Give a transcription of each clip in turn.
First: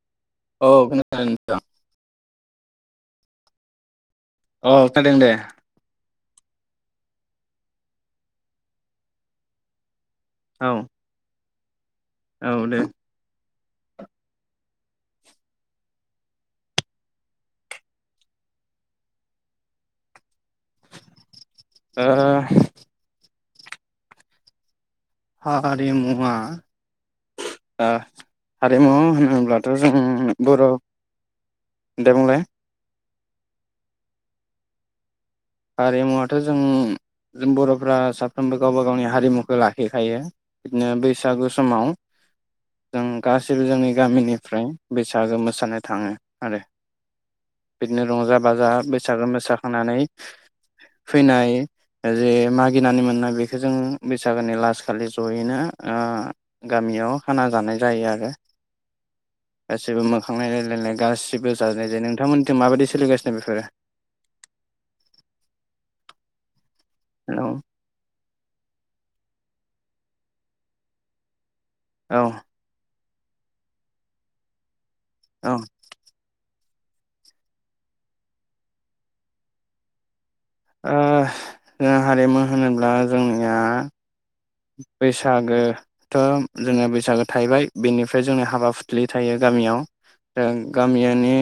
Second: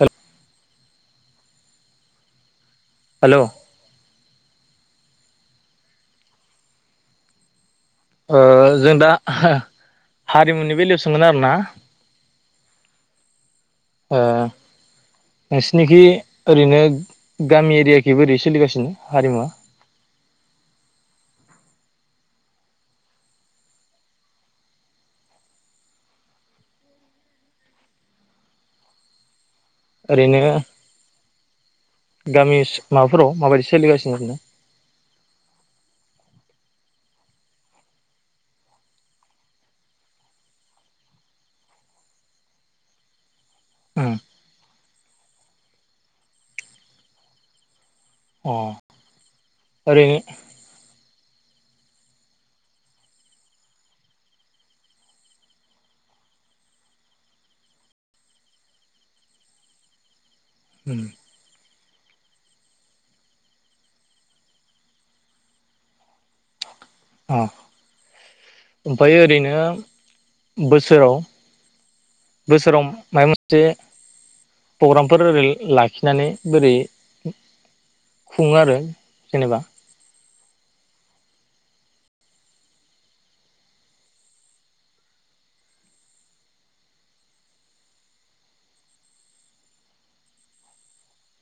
Hello औ खोनादों नोंथां। हेलौ अ खोनादों दे। ओ जों दा औ हारिमुनि बेलायाव सोंगोन आरो ना औ दे। ओ नोंसिनिखि ओरैनो गामि एरियाखै बोरै सोलिगासिनो हारिमुवा? ओ हारिमुवा आ हारिमु होनोब्ला थ' जों ओरैनो बर' दे बुंलाय गामि माबाफोराव माबायदि सोलिगासिनो [unintelligible] हारिमुवाथ' जों जों बर'फ्रा साफ्रोमबो गावबा गावनि हारिमुखो लाखिखायो बिदिनो बैसागु समाव जों गासै जोंनि गामिनिफ्राय बैसागो मोसानो थाङो आरो बिदिनो रंजा अ बाजा बैसागो मोसाखांनानै ओरैनो फैनाय जे मागिनानै मोननाय बेखो जों बैसागोनि लास खालि जयैनो ओ गामियाव खाना जानाय जायो आरो गासैबो मो खां नायलाय नायलाय गासिबो जानाय [unintelligible] नोंथांमोनजों माबायदि सोलिगासिनो बेफोरो? हेल' ओमफाय ओरैनो बोसोराव औ बोसोराव मायबा मोनसे प्रग्रामफोर ओरै औ लाखिनानै बोरै खुङो आरो जेनेबा जों हारिमु होनोब्ला जोंनिया बैसागोथ' जोङो बैसागो थाहैबाय बेनिफ्राय जोंनि हाबा फुथ्लि थायो गामियाव दा गामियनि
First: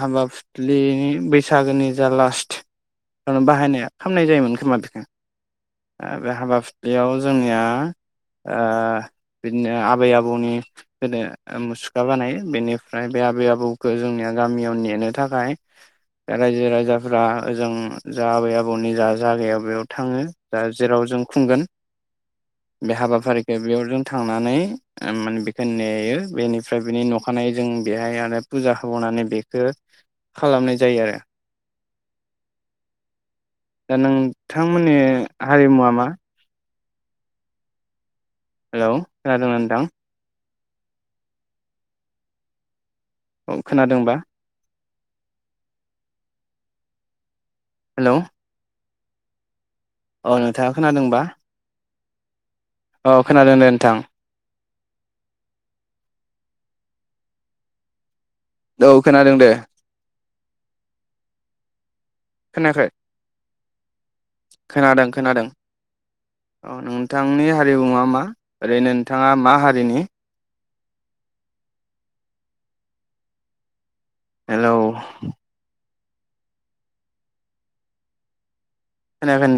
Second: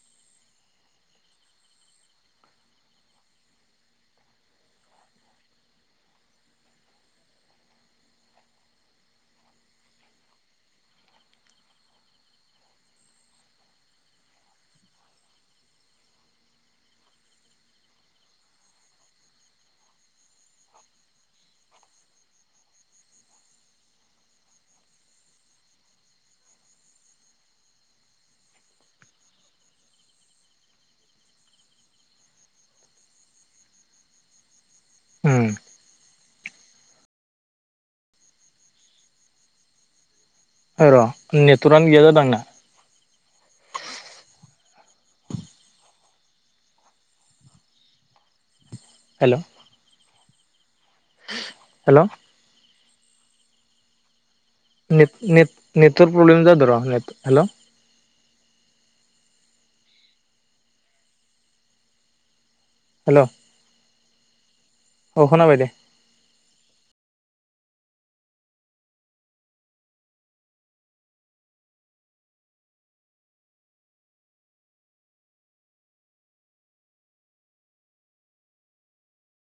हाबा फुथलिनि बैसागोनि जा लास्ट बाहायनाया खामनाय जायोमोन खोमा बेखो बे हाबा बेयाव जोंनिया बिदिनो आबै आबौनि गोदो मुसुखा बानायो बेनिफ्राय बे आबै आबौखौ जोंनिया गामियाव नेनो थाखाय रायजो राजाफ्रा ओजों जा आबै आबौनि जा जायागायाव बेयाव थाङो जा जेराव जों खुंगोन बे हाबाफारिखौ बेयाव ज थांनानै माने बेखौ नेयो बेनिफ्राय बेनि नखानाय जों बेहाय आरो फुजा होबावानै बेखौ खालामनाय जायो आरो दा नोंथांमोननि हारिमुवा मा हेल' खोनादोंना नोंथां र' नेटवर्कआनो गैया जादों आंना औ खोनादोंबा हेल' हेल' औ नोंथां खोनादोंबा हेल' अ खोनादों दे नोंथां ने-ने नेटवर्क प्रब्लेम जादों र' ने हेल' औ खोनादों दे खोनायाखै हेल' खोनादों औ खोनादों खोनाबाय दे औ नोंथांनि हारि बुङा मा ओरैनो नोंथाङा मा हारिनि हेल' खोनायाखै नोंथां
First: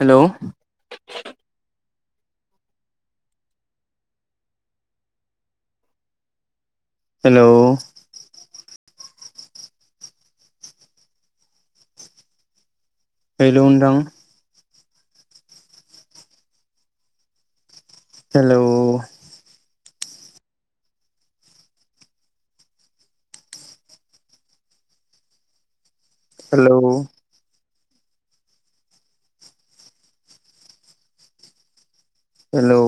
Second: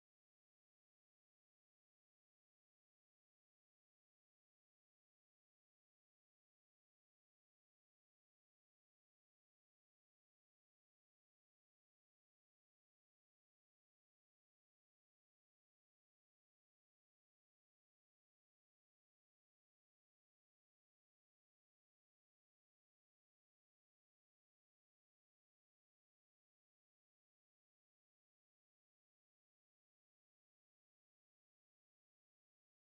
हेल' हेल' हेलौ नोंथां हेलौ हेलौ हेलौ